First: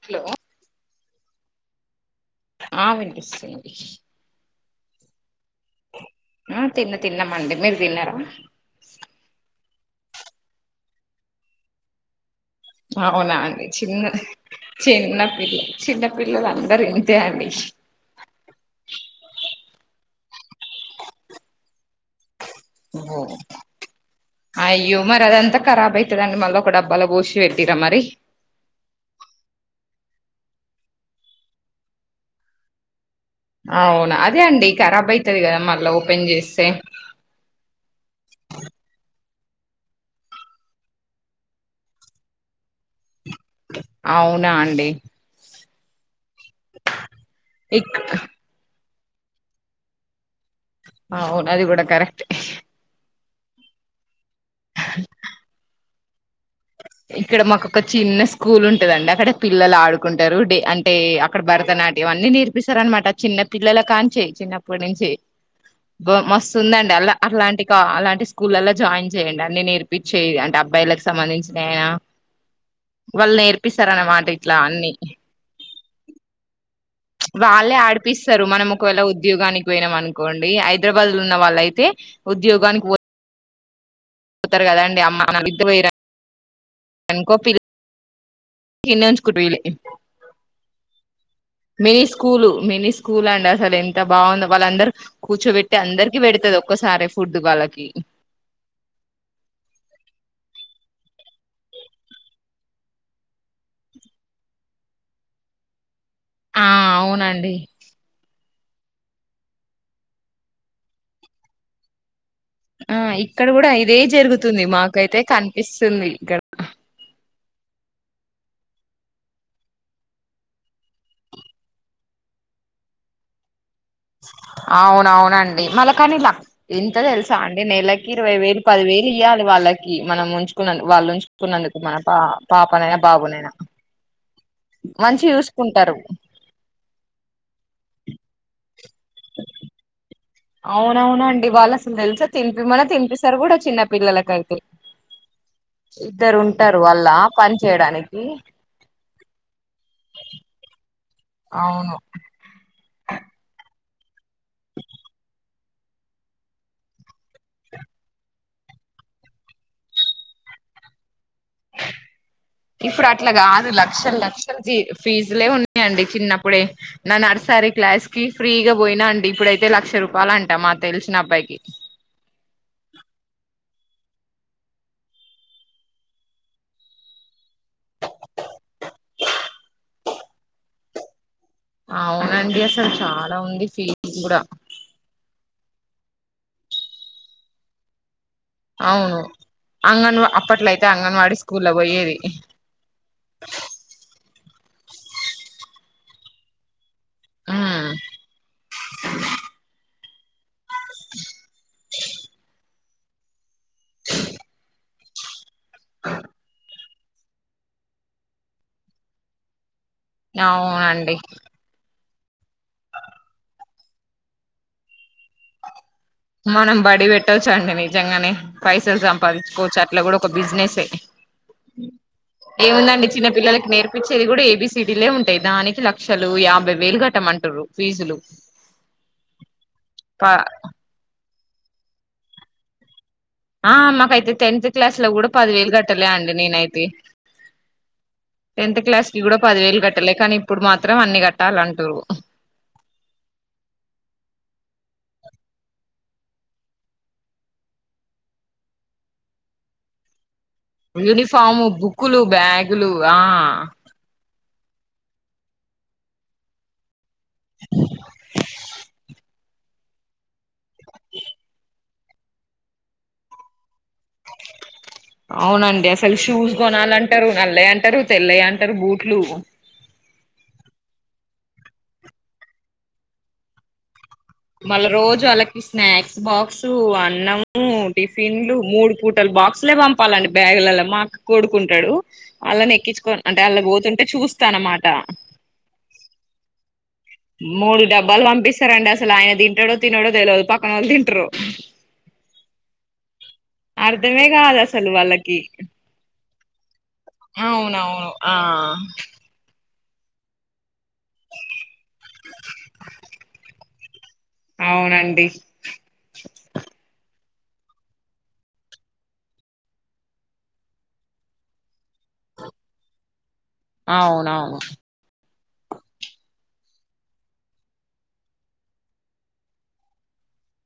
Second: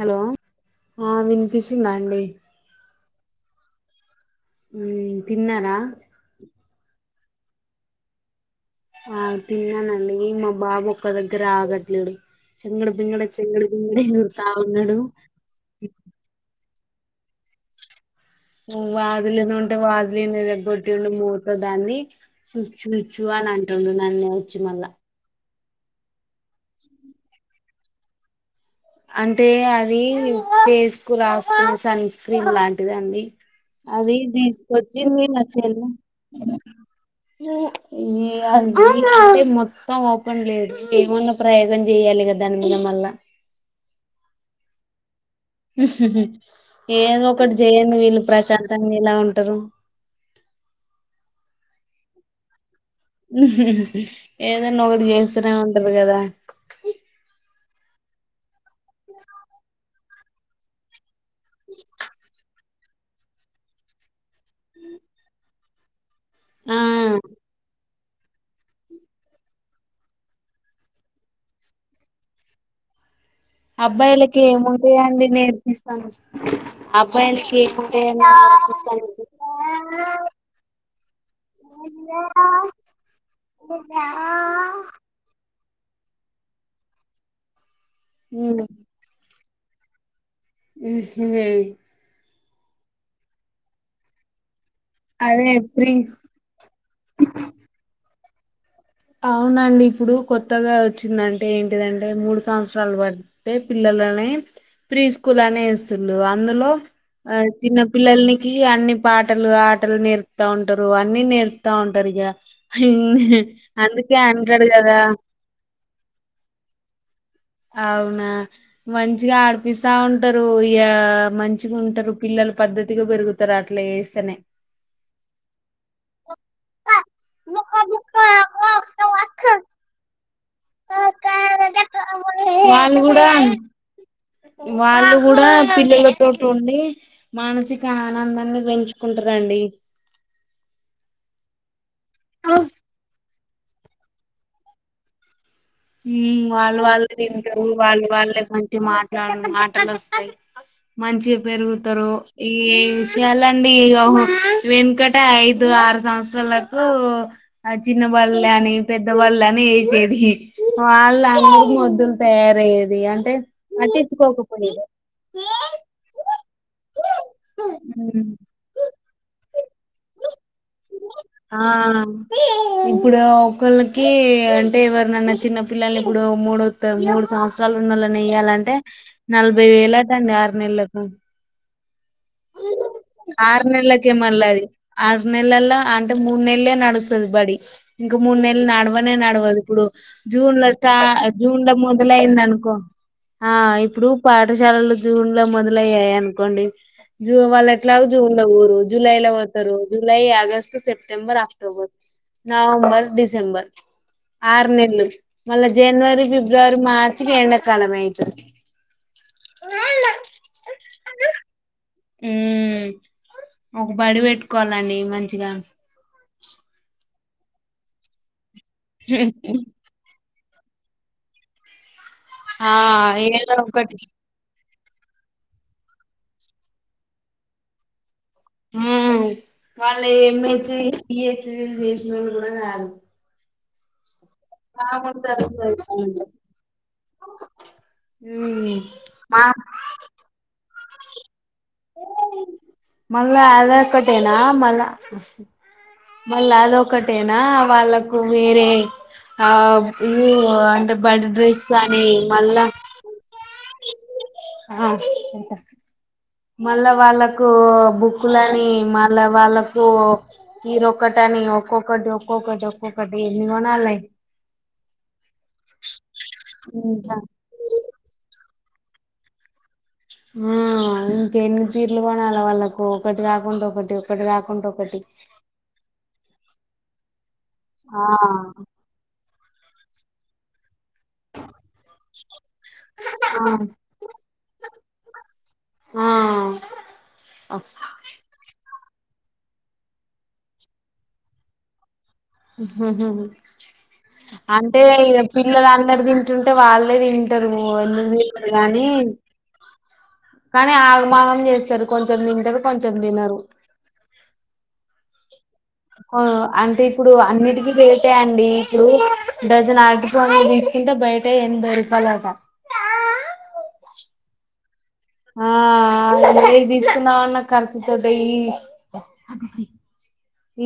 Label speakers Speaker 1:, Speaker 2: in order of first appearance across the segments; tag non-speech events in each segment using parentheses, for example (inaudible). Speaker 1: Hello ఆ వినిపిస్ తిన్నాండి
Speaker 2: ఆ వినిపిస్ వినిపిస్
Speaker 1: హూమ్ తిన్నారా
Speaker 2: ఆ తిన్నద్ తిన్నామండి మీరు తిన్నారా
Speaker 1: ఆ తిన్నానండి మా బాబు ఒక్క దగ్గర ఆగట్లేడు చెంగడు బింగడ
Speaker 2: అవునా అండి
Speaker 1: చెంగడు బింగడ
Speaker 2: చిన్న
Speaker 1: ఎగురుతా ఉన్నాడు
Speaker 2: చిన్నపిల్ల చిన్నపిల్లలు అన్న సరె ఇంతే అండి
Speaker 1: వాజులేని ఉంటే, వాజులేని ఈరగొట్టిండు మూతా దాన్ని చ్చు ఇచ్చు ఇచ్చు అని అంటుండు నన్నే వచ్చి మళ్ళా
Speaker 2: అయ్యో మరి అదంతా ఖరాబ్ అయితుందండి. మళ్ళీ ఒక డబ్బాలో పోసి పెట్టి రా మరి
Speaker 1: అంటే అది ఫేస్కు రాసుకుని సన్ స్క్రీన్ లాంటిదండి.
Speaker 2: అవునా
Speaker 1: అది
Speaker 2: అదే అండి ఖరాబ్
Speaker 1: తీసుకొచ్చింది,
Speaker 2: అయితది
Speaker 1: మా
Speaker 2: కదా
Speaker 1: చెల్లె
Speaker 2: మళ్ళా ఓపెన్ చేస్తే
Speaker 1: ఆ మొత్తం ఓపెన్ లేదు. ఏమన్నా ప్రయోగం చేయాలి కదా. దాని మీద మళ్ళా
Speaker 2: అవునా అండి
Speaker 1: ఉఓహో ఏదో ఒకటి
Speaker 2: ఇక్
Speaker 1: చేయంది. వీళ్ళు ప్రశాంత్ ఎలా ఉంటారు.
Speaker 2: అవును అది కూడా కరెక్ట్
Speaker 1: ఉఓహో ఏదైనా ఒకటి చేస్తేనే ఉంటారు. ఉ గదా
Speaker 2: ఇక్కడ మాకు ఒక చిన్న స్కూల్ ఉం ద అండి అక్కడ పిల్లలు ఆడు కుంటారు డే అంటే అక్కడ భరతనాట్యం అన్ని నేర్పి విసరరామాట చిన్నపిల్లల కాంచె చిన్నప్పటినుంచి
Speaker 1: ఆ
Speaker 2: మస్తుందండి, అళ్ళ అట్లాంటి కా అలాంటి స్కూలల్లో జాయిన్ చేయండి అన్నీ నేర్పించేయి అంటే అబ్బాయిలకు సంబంధించి నేనా
Speaker 1: అబ్బాయిలకి ఏముంటయీ అండి నేర్పి ఇస్తాను
Speaker 2: వాళ్ళే ఆడిపిస్తారు. మనం ఒకవేళ ఉద్యోగానికి పోయినాం అనుకోండి, హైదరాబాద్ లో ఉన్న వాళ్ళయితే ఉద్యోగానికి పో పోతారు కదండి అమ్మా నాన్న ఇద్దురు పోయిరా ఎంకో పిల్ ఈన్నే ఉంచుకుంట విన్నీ
Speaker 1: హ్మ్ హు
Speaker 2: కూలు మినీ స్కూల్ అండి అసలు ఎంత బాగుంద వాళ్ళందరు
Speaker 1: అదే
Speaker 2: కూర్చోబెట్టి
Speaker 1: ప్రీ
Speaker 2: అందరికి పెడతది ఒకసారే ఫుడ్ వాళ్ళకి
Speaker 1: అవునండి ఇప్పుడు కొత్తగా వచ్చిందంటే ఏంటిదంటే మూడు సంవత్సరాలు పడితే పిల్లలని ప్రీ స్కూల్ అనే వ అసలు
Speaker 2: ఆ
Speaker 1: అందులో ఆ
Speaker 2: అవునండి
Speaker 1: చిన్న పిల్లల్ని ఈ అన్ని పాటలు ఆటలు నేర్పుతా ఉంటారు అన్ని నేర్పుతా ఉంటారు ఇగ
Speaker 2: ఆ ఇక్కడ కూడా ఇదే
Speaker 1: అందుకే
Speaker 2: జరుగుతుంది
Speaker 1: అంటాడు కదా
Speaker 2: మాకైతే కనిపిస్తుంది ఇక్కడ
Speaker 1: అవునా మంచిగా ఆడిపిస్తా ఉంటారు ఇ మంచిగా ఉంటారు పిల్లలు పద్ధతిగా పెరుగుతారు అట్లా చేస్తేనే
Speaker 2: అవునవునండి మళ్ళ కాని ఇ ఇంత తెలుసా అండి నెలకి ఇరవై వేలు పదివేలు ఇయ్వాలి వాళ్ళకి మనం ముంచ చకుం వాళ్ళు ఉంచుకున్నందు మన పా పాపనైనా
Speaker 1: వాళ్ళు కూడా
Speaker 2: బాబునైనా
Speaker 1: వాళ్ళు
Speaker 2: మంచి
Speaker 1: కూడా
Speaker 2: చూసుకుంటారు
Speaker 1: పిల్లలతోటి ఉండి మానసిక నందాన్ని పెంచు కుంటారండి
Speaker 2: అవునవునండి వాళ్ళ తెలుసా తినిపిమన్న తిపి సర్ కూడా చిన్న పిల్లలకైతే ఇద్దరు
Speaker 1: హ్మ్ వాళ్ళ
Speaker 2: ఉంటారు
Speaker 1: వాళ్ళ
Speaker 2: పని
Speaker 1: తింటరు వాళ్ళు
Speaker 2: చేయడానికి
Speaker 1: వాళ్ళే మంచి మాట్లాడ మాటలు వస్తాయి మంచిగా
Speaker 2: అవును
Speaker 1: పెరుగుతారు ఏ విషయాలండి ఏ వెనుకట ఐదు ఆరు సంవత్సరాలకు చిన్న వాళ్ళ అని పెద్దవాళ్ళుని వేసేది వాళ్ళ
Speaker 2: ఇప్పుడు అట్లాగాదు లక్షల లక్షల
Speaker 1: పట్టించుకోకపోయేది
Speaker 2: ఫీజులే ఉన్నాయండి చిన్నప్పుడే నా నర్సరీ క్లాస్ కి
Speaker 1: ఉమ్.
Speaker 2: ఫ్రీగా పోయినా అండి ఇప్పుడయితే లక్ష రూపాయ అంటే
Speaker 1: ఆ ఇప్పుడు ఒకళ్ళ కీ అంటే ఎవరినన్న చిన్న పిల్లల్ని ఇప్పుడు మూడు తర్ మూడు సంవత్సరాలు ఉన్నళ్ళని వేయ్యాలంటే నలభై వేలట అండి ఆరు నెల్లకు
Speaker 2: అవునండి అసలు చాలా
Speaker 1: ఆరు
Speaker 2: ఉంది
Speaker 1: నెల్లకే
Speaker 2: ఫీజు కూడా
Speaker 1: మళ్లది ఆరు నెలలా అంటే మూడు నెల్లే నడుస్తాది బడి ఇంకో మూడు నెల్లు నడవనే
Speaker 2: అవును
Speaker 1: నడవదు ఇప్పుడు
Speaker 2: అంగన్వా
Speaker 1: జూన్ లో
Speaker 2: అప్పట్లో అయితే
Speaker 1: స్టా
Speaker 2: అంగన్వాడీ
Speaker 1: జూన్
Speaker 2: స్కూల్లో
Speaker 1: లో
Speaker 2: పోయేది
Speaker 1: మొదలయింది అనుకో ఆ ఇప్పుడు పా పాఠశాలలు జూన్ లో మొదలయ్యాయి అనుకోండి జూ వాళ్ళ
Speaker 2: ఉమ్
Speaker 1: ఎట్లాగో జూన్లో పోరు జూలై లో పోతారు. July August September October November December ఆరునెల్లు మల్ల జనవరి ఫిబ్రవరి మార్ ఎండా కాలమైతది
Speaker 2: అవునండి
Speaker 1: ఉహ్ ఒక బడి పెట్టుకోవాలండి మంచిగా
Speaker 2: మనం బడి పెట్ పెట్టచండి నిజంగానే పైసలు
Speaker 1: హు
Speaker 2: సంపాదించుకోవచ్చు అట్లా కూడా బతా బిజినెస్ యే
Speaker 1: ఆ
Speaker 2: ఏముందండి చిన్న
Speaker 1: ఏదో
Speaker 2: పిల్లలకి
Speaker 1: ఒకటి
Speaker 2: నేర్పించేది కూడా ఏబీసి సిటీలో యేముంటయ్ దానికి లక్షలు యాబై వేలు కట్టమంటుర్రు ఫీజులు
Speaker 1: ఆహ్ వాళ్ళు
Speaker 2: ప
Speaker 1: ఏం ఇచ్చి ఫీజు రీయింబర్స్‌మెంట్ కుడా రాదు
Speaker 2: ఆ మాకైతే టెన్త్ క్లాస్ లో కూడా
Speaker 1: చదువు
Speaker 2: పదివేలు కట్టలే
Speaker 1: చదువుకున్నోళ్ళు
Speaker 2: అండి నేనైతే టెన్త్ క్లాస్ కి కూడా
Speaker 1: మా
Speaker 2: పదివేలు కట్టలే కానీ ఇప్పుడు మాత్ త్రం అన్ని కట్టాలంటుర్రు
Speaker 1: మళ్ళ అదొకటేనా మళ్ళ మళ్ళ అదొకటేనా వాళ్ళకు వేరే ఆహ్
Speaker 2: యూనిఫామ్ము బుక్కులు
Speaker 1: మళ్ళా
Speaker 2: బ్యాగులు ఆ
Speaker 1: ఆ ఉంటా మల్ల వాళ్ళ వాళ్లకు బుక్కులని మళ్ళ వాళ్ళ వాళ్లకు తీరొక్కటని ఒక్కొక్కటి ఒక్కొకటి ఒక్కొక్కటి ఎన్ని కొనాలి
Speaker 2: అవునండి అసలు షూస్
Speaker 1: ఇంకా
Speaker 2: కొనాలంటరు నల్లయ్ అంటరు తెల్లయ్ అం అంటరు బూట్లు
Speaker 1: ఆ ఇంకెన్ని చీరలు కొనాలి వాళ్ళకు ఒకటి కాకుండా ఒకటి ఒకటి కాకుండా
Speaker 2: మళ్ళ
Speaker 1: ఒకటి
Speaker 2: రోజు వాళ్ళకి స్నాక్స్ బాక్స్ సు అన్నం ఉమ్
Speaker 1: ఆ
Speaker 2: టిఫిన్లు మూడు పూటలు బాక్సులే పంపాలండి బ్యాగులల్ల మా అక్క కొడుకు ఉంటాడు. వాళ్ళని ఎక్కించుకోని పోతుంటే అంటే వాళ్ళు పోతుంటే చూస్తాట అన్నమాట
Speaker 1: ఆ ఆ
Speaker 2: మూడు డబ్బాలు పంపిస్ సగం డ్రెస్ అసలు ఆయన తింటాడో తినడో తెలియదు పక్కన వాళ్ళు తింటారో
Speaker 1: హహహ
Speaker 2: కాదు
Speaker 1: అంటే
Speaker 2: అసలు వాళ్ళకి
Speaker 1: పిల్లలు అందరు తింటుంటే వాళ్ళే తింటారు ఎందరు
Speaker 2: అవునవును ఆ
Speaker 1: తినరు గానీ కానీ ఆగమాగం చేస్తారు కొంచెం తింటారు కొంచెం తినరు
Speaker 2: అవునండి
Speaker 1: ఆ అంటే ఇప్పుడు అన్నిటికిీ రేటే అండి ఇప్పుడు డజన్ అరటి పండ్లు తీసుకుంటే బయట ఎనభై రూపాయలు అట
Speaker 2: అవునవును
Speaker 1: ఆ అ ఏమి తీసుకుందాం అన్న ఖర్చుతోటే ఈ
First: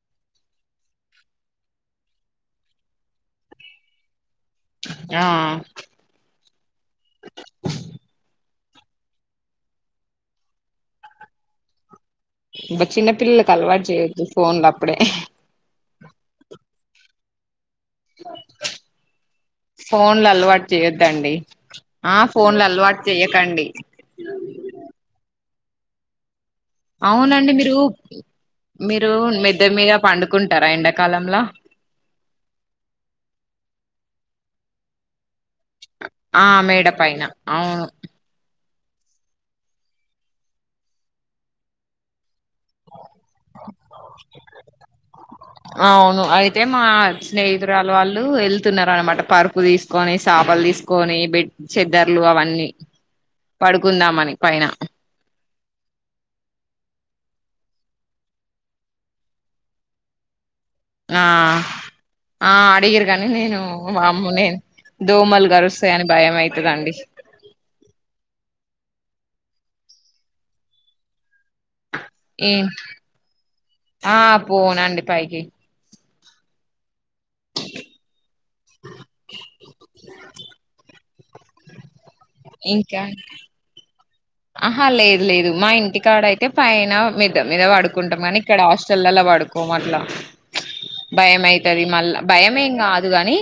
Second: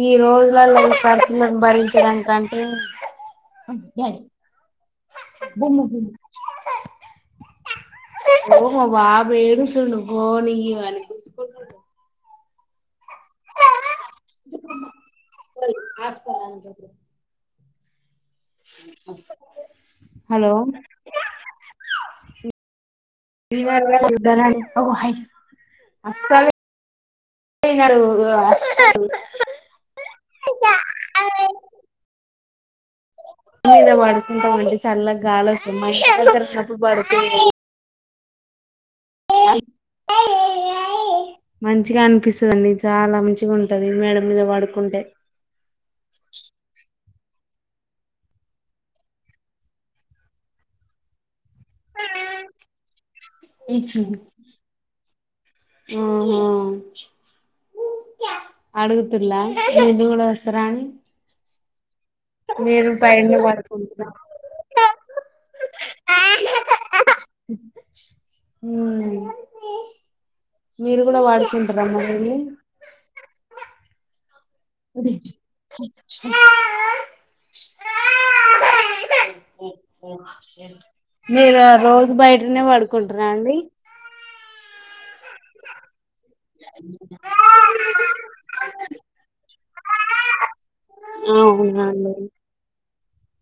Speaker 1: ఈ రోజులలో ఖర్చులను భరించడం కంటే
Speaker 2: ఆ
Speaker 1: బొమ్మ బొమ్మ పో బాబు ఏడుస్తున్నాడు ఫోన్ ఈయమని
Speaker 2: ఇంకా చిన్న పిల్లలలకు అలవాటు చేయొద్దు ఫోన్లప్పుడే
Speaker 1: హాట్స్పాట్ ఆన్ చేయమని చెప్పు
Speaker 2: ఫోన్లు
Speaker 1: హలో
Speaker 2: అలవాటు చేయొద్దండి ఆ ఫోన్లు అలవాటు జేయకండి
Speaker 1: అస్సలె
Speaker 2: అవునండి మీరు మీరు మిద్ద మీద పండుకుంటారా ఎండాకాలంలో
Speaker 1: మీద పడుకుంటాం అండి చల్లగా గాలో సుమర
Speaker 2: ఆ
Speaker 1: సపు
Speaker 2: మేడ
Speaker 1: పాడుతు
Speaker 2: పైన అవును
Speaker 1: మంచిగనిపిస్తు స్తుదండి చాలా మంచిగా ఉంటది మేడ మీద పడుకుంటే.
Speaker 2: అవును అయితే మా స్నేహితురాలు వాళ్ళు వెళ్తున్నారునమాట పరుపు తీసుకొని సాపలు తీసుకొని బెడ్ చద్దర్లు అవన్నీ పడుకుందామని పైన
Speaker 1: అడుగుతుల్ల హందు కూడా వస్తారని
Speaker 2: ఆ.. ఆ అడిగిరు కానీ
Speaker 1: పైనే
Speaker 2: నేను
Speaker 1: పడుకుంటున్నా
Speaker 2: వామ్మో నేను దోమలు గరుస్తాయని భయం అయితదండి
Speaker 1: మ్మ్ మీరు కూడా వాడిచండి రమ్మని
Speaker 2: ఆప్
Speaker 1: అది నా హహహ... మీరు రోజు బయటనే
Speaker 2: ఇంకా
Speaker 1: పడుకుంటార అండి
Speaker 2: ఆహా లేదు లేదు మా ఇంటి కాడైతే పైన మిద్ద మీద పడుకుంటాం కానీ ఇక్కడ హాస్టల్లల్లా పడుకోం అట్లా భయం ఐతది
Speaker 1: అవునా
Speaker 2: మళ్ళ
Speaker 1: అండి
Speaker 2: భయం ఏం కాదు దు గాని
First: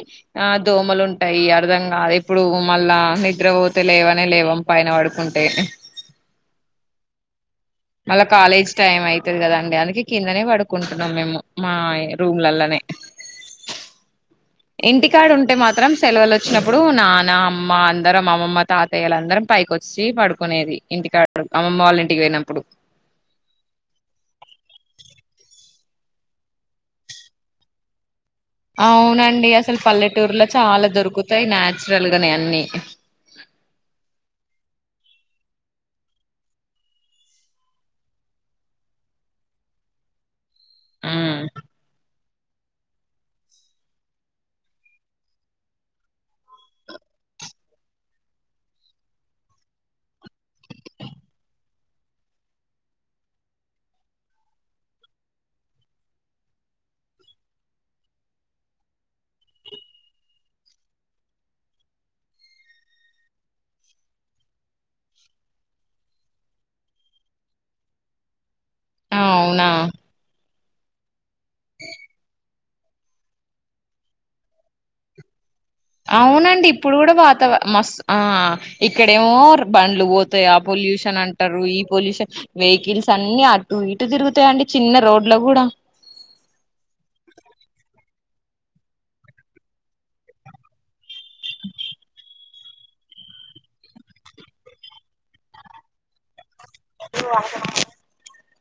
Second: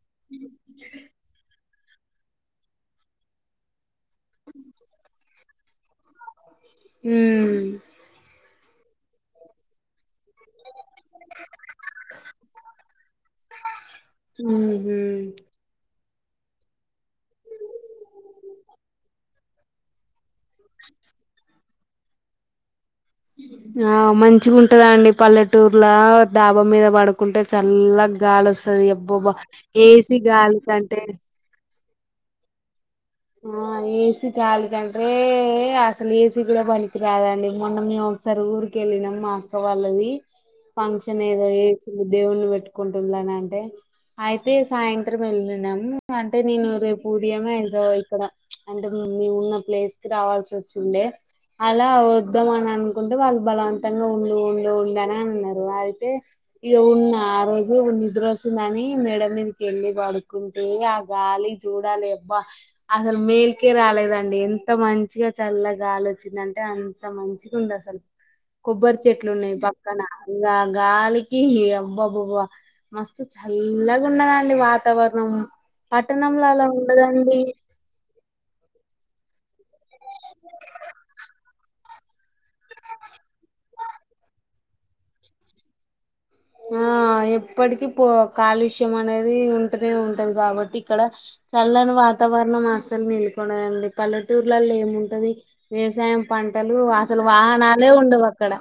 Speaker 2: ఆ దోమలుంటాయి అర్ధం ఆ ఇప్పుడు మళ్ళా నిద్రవోతేలేవను మేం లేవం పైన పడుకుం ఎహె మల్ల కాలేజ్ టైం అయితది కదా అండి అందుకే కిందనే పడుకుంటున్నాం మేము మా రూమ్లల్లనే ఇంటి కాడుంటే మాత్రం సెలవలు వచ్చినప్పుడు నాన్న అమ్మ అందరం అమ్మమ్మ తాతయ్యలందరం పైకి వచ్చి పడుకు కునేది ఇంటికాడ అమ్ అమ్మ వాళ్ళ ఇంటికి వోయినప్పుడు
Speaker 1: ఆ మంచిగుంటదా అండి పల్లెటూరు ఇట్లా డాబా మీద పడుకుంటే చల్ల గాలి వస్తది అబ్బబ్బా
Speaker 2: అవునండి అసలు
Speaker 1: ఏసీ
Speaker 2: పల్లెటూరులో
Speaker 1: గాలి
Speaker 2: చాలా
Speaker 1: కంటే
Speaker 2: దొరుకుతాయ్ కా రలుగానే అన్నీ
Speaker 1: ఆ ఏసి కాద్ క ఏ అసలు ఏసీ కూడ పనికి రాదండి మొన్న మేము ఒకసారి ఊరికెళ్ళినం మా అక్క వాళ్ళది ఫంక్షన్ ఏదో ఏజ్ దేవుని పెట్టుకుంటుంద్లె నంటే అయితే సాయంత్రం వెళ్లినాం అంటే నేను రేపు ఉదయమే ఎంతో ఇక్కడ ప్చ్ అంటే మేము ఉన్న ప్లేస్ కి రావాల్సి వచ్చిండే అలా వద్దాం అని అనుకుంటే వాళ్ళు బలవంతంగా ఉండు ఉండు అన్ అన్నరు అయితే ఇగ ఉన్న ఆ రోజు నిద్ర వస్తుందని మేడ మీదకి వెళ్ళి పడుకుంటే ఆ గాలి చూడాలి అబ్బా అసలు మేల్కే రాలేదండి ఎంత మంచిగా చల్ల గాలి వచ్చిందంటే అంత మంచిగా ఉంది అసలు కొబ్బరి చెట్లు ఉన్నాయి
Speaker 2: అవునా
Speaker 1: పక్కన ఇగ గాలి ఈ అబ్బబబ్బా మస్తు చల్లగున్నదండి వాతవరణం
Speaker 2: అవునండి ఇప్పుడు కూడా వాతవర మస్త్ ఆ ఇక్కడేమో బండ్లు పోతాయి ఆ పొల్యూషన్ అంటారు ఈ పొల్యూషన్ వెహికిల్స్ అన్ని ఇటు తిరుగుతాయండి చిన్న రోడ్ లో కూడ
Speaker 1: ఆ ఎప్పటికి పో కాలుష్యం అనేది ఉంటనే ఉంటది కాబట్టి ఇక్కడ చల్లని వాతావరణం అస్సలు నీలుకదండి పల్లెటూరులలో ఏముంటది వ్యవసాయం పంట అసలు వాహనాలే ఉండవు అక్కడ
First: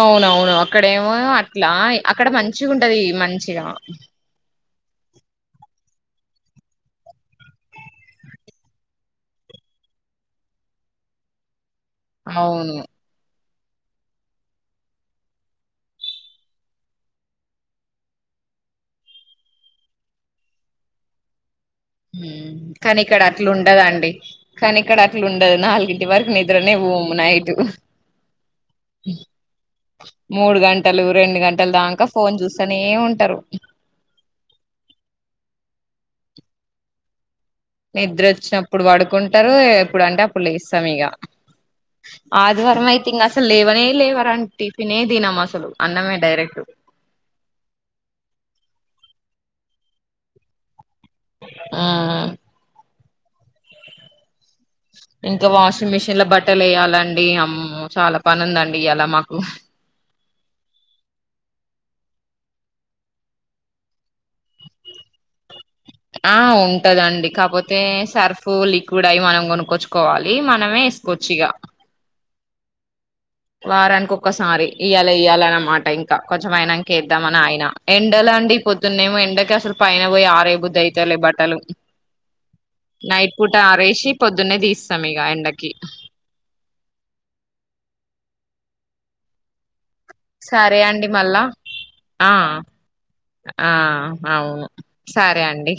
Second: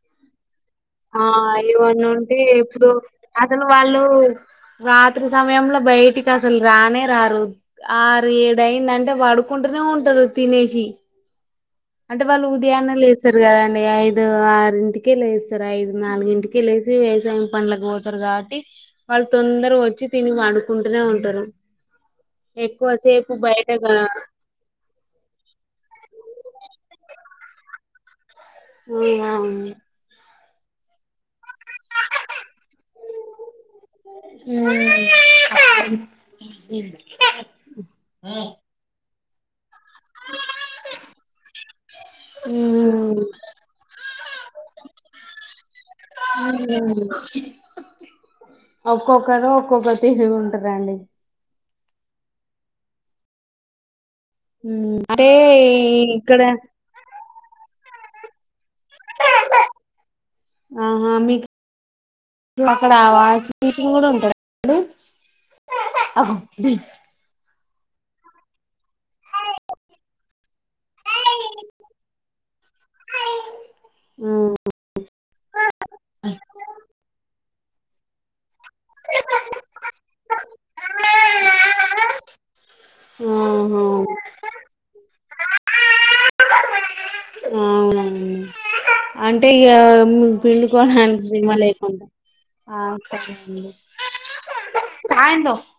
Speaker 2: అవునవును అ అక్కడేమో
Speaker 1: ఆ
Speaker 2: అట్లా
Speaker 1: ఏమన్నా
Speaker 2: అక్కడ
Speaker 1: ఉంటే
Speaker 2: మంచి
Speaker 1: ఇప్పుడు
Speaker 2: ఉంటది
Speaker 1: అసలు
Speaker 2: మంచిగా
Speaker 1: వాళ్ళు రాత్రి సమయంలో బయటికి అసలు రానే రారు ఆరు ఎదయ్యిందటే పడుకుంటూనే ఉంటారు తినేసి అంటే వాళ్ళు
Speaker 2: అవును
Speaker 1: ఉదయాన్నే లేసర్ కదండి ఐదు ఆరుంటికే లేస్తారు ఐదు నాలుగుంటికే లేచి వ్యవసాయం పండ్లకు పోతారు కాబట్టి వాళ్ళు తొందరగా వచ్చి తిని పడుకుంటనే ఉంటారు
Speaker 2: హుమ్ కానీ ఇక్కడ
Speaker 1: ఎక్కువసేపు
Speaker 2: అట్లు
Speaker 1: బయటగా
Speaker 2: ఉండదండీ కానీ ఇక్కడ అట్లుండదు నాలుగింటి వరకు నిద్రనే పోమ్ నైట్
Speaker 1: అవును
Speaker 2: మూడు గంటలు రెండు గంట పొందక ఫోన్ చూస్తానే ఉ తరు
Speaker 1: (inaudible)
Speaker 2: నిద్రోచ్చినప్పుడు వాడు కుంటారు ఎప్పుడు అంటే అప్పుడు లేస్తాం ఇగ ఆదివారం అయితే
Speaker 1: ఉమ్.
Speaker 2: ఇంకా అసలు లేవనే లేవర్ అంటి టిఫినే తినం అసలు అన్నమే డైరెక్ట్
Speaker 1: ఉమ్. ఒక్కొక్కరు ఒక్కొక్కరు తిరుగు ఉంటారంండి
Speaker 2: ఆ
Speaker 1: ఉమ్. అంటే
Speaker 2: ఇంకా
Speaker 1: ఈ
Speaker 2: వాషింగ్ మిషిన్ లో
Speaker 1: ఇక్కడ
Speaker 2: బట్టలు వేయాలండి అమ్ చాలా పనుందండి ఇయాల మాకు
Speaker 1: ఆహా మీకు అక్కడ ఆ వాషింగ్ మెషీన్ కూడా ఉంటదా అండి
Speaker 2: ఆ ఉంటదండి కాకపోత్ పోతే సర్ఫ్ లిక్విడ్ అవి మనం కొనుక్కొచ్చుకోవాలి మనమే వేసుకోవచ్చు ఇక వారానికి
Speaker 1: ఆహా
Speaker 2: ఒక్కసారి ఇయ్యాల ఎయ్యాల అన్నమాట ఇంకా కొంచెం ఐనాక వేద్దం అని ఆగినా ఎండ లండి పొద్దు ద్దున్న ఏమో ఎండకి అసలు పైన పోయి అరవేయ బుద్ది అయితలే బట్ల్ తను నైట్ పూట ఆరేసి పొద్దున్నే తీస్తాం ఇక డకి
Speaker 1: అవునా అంటే ఇగా
Speaker 2: సరే అండి
Speaker 1: పిండుకోడానికి మస్త్
Speaker 2: మళ్ళా
Speaker 1: ఇబ్బంది ఐతుంది ఆ సరే
Speaker 2: ఆ
Speaker 1: అండి
Speaker 2: అవును సరే
Speaker 1: కాయందో
Speaker 2: అండి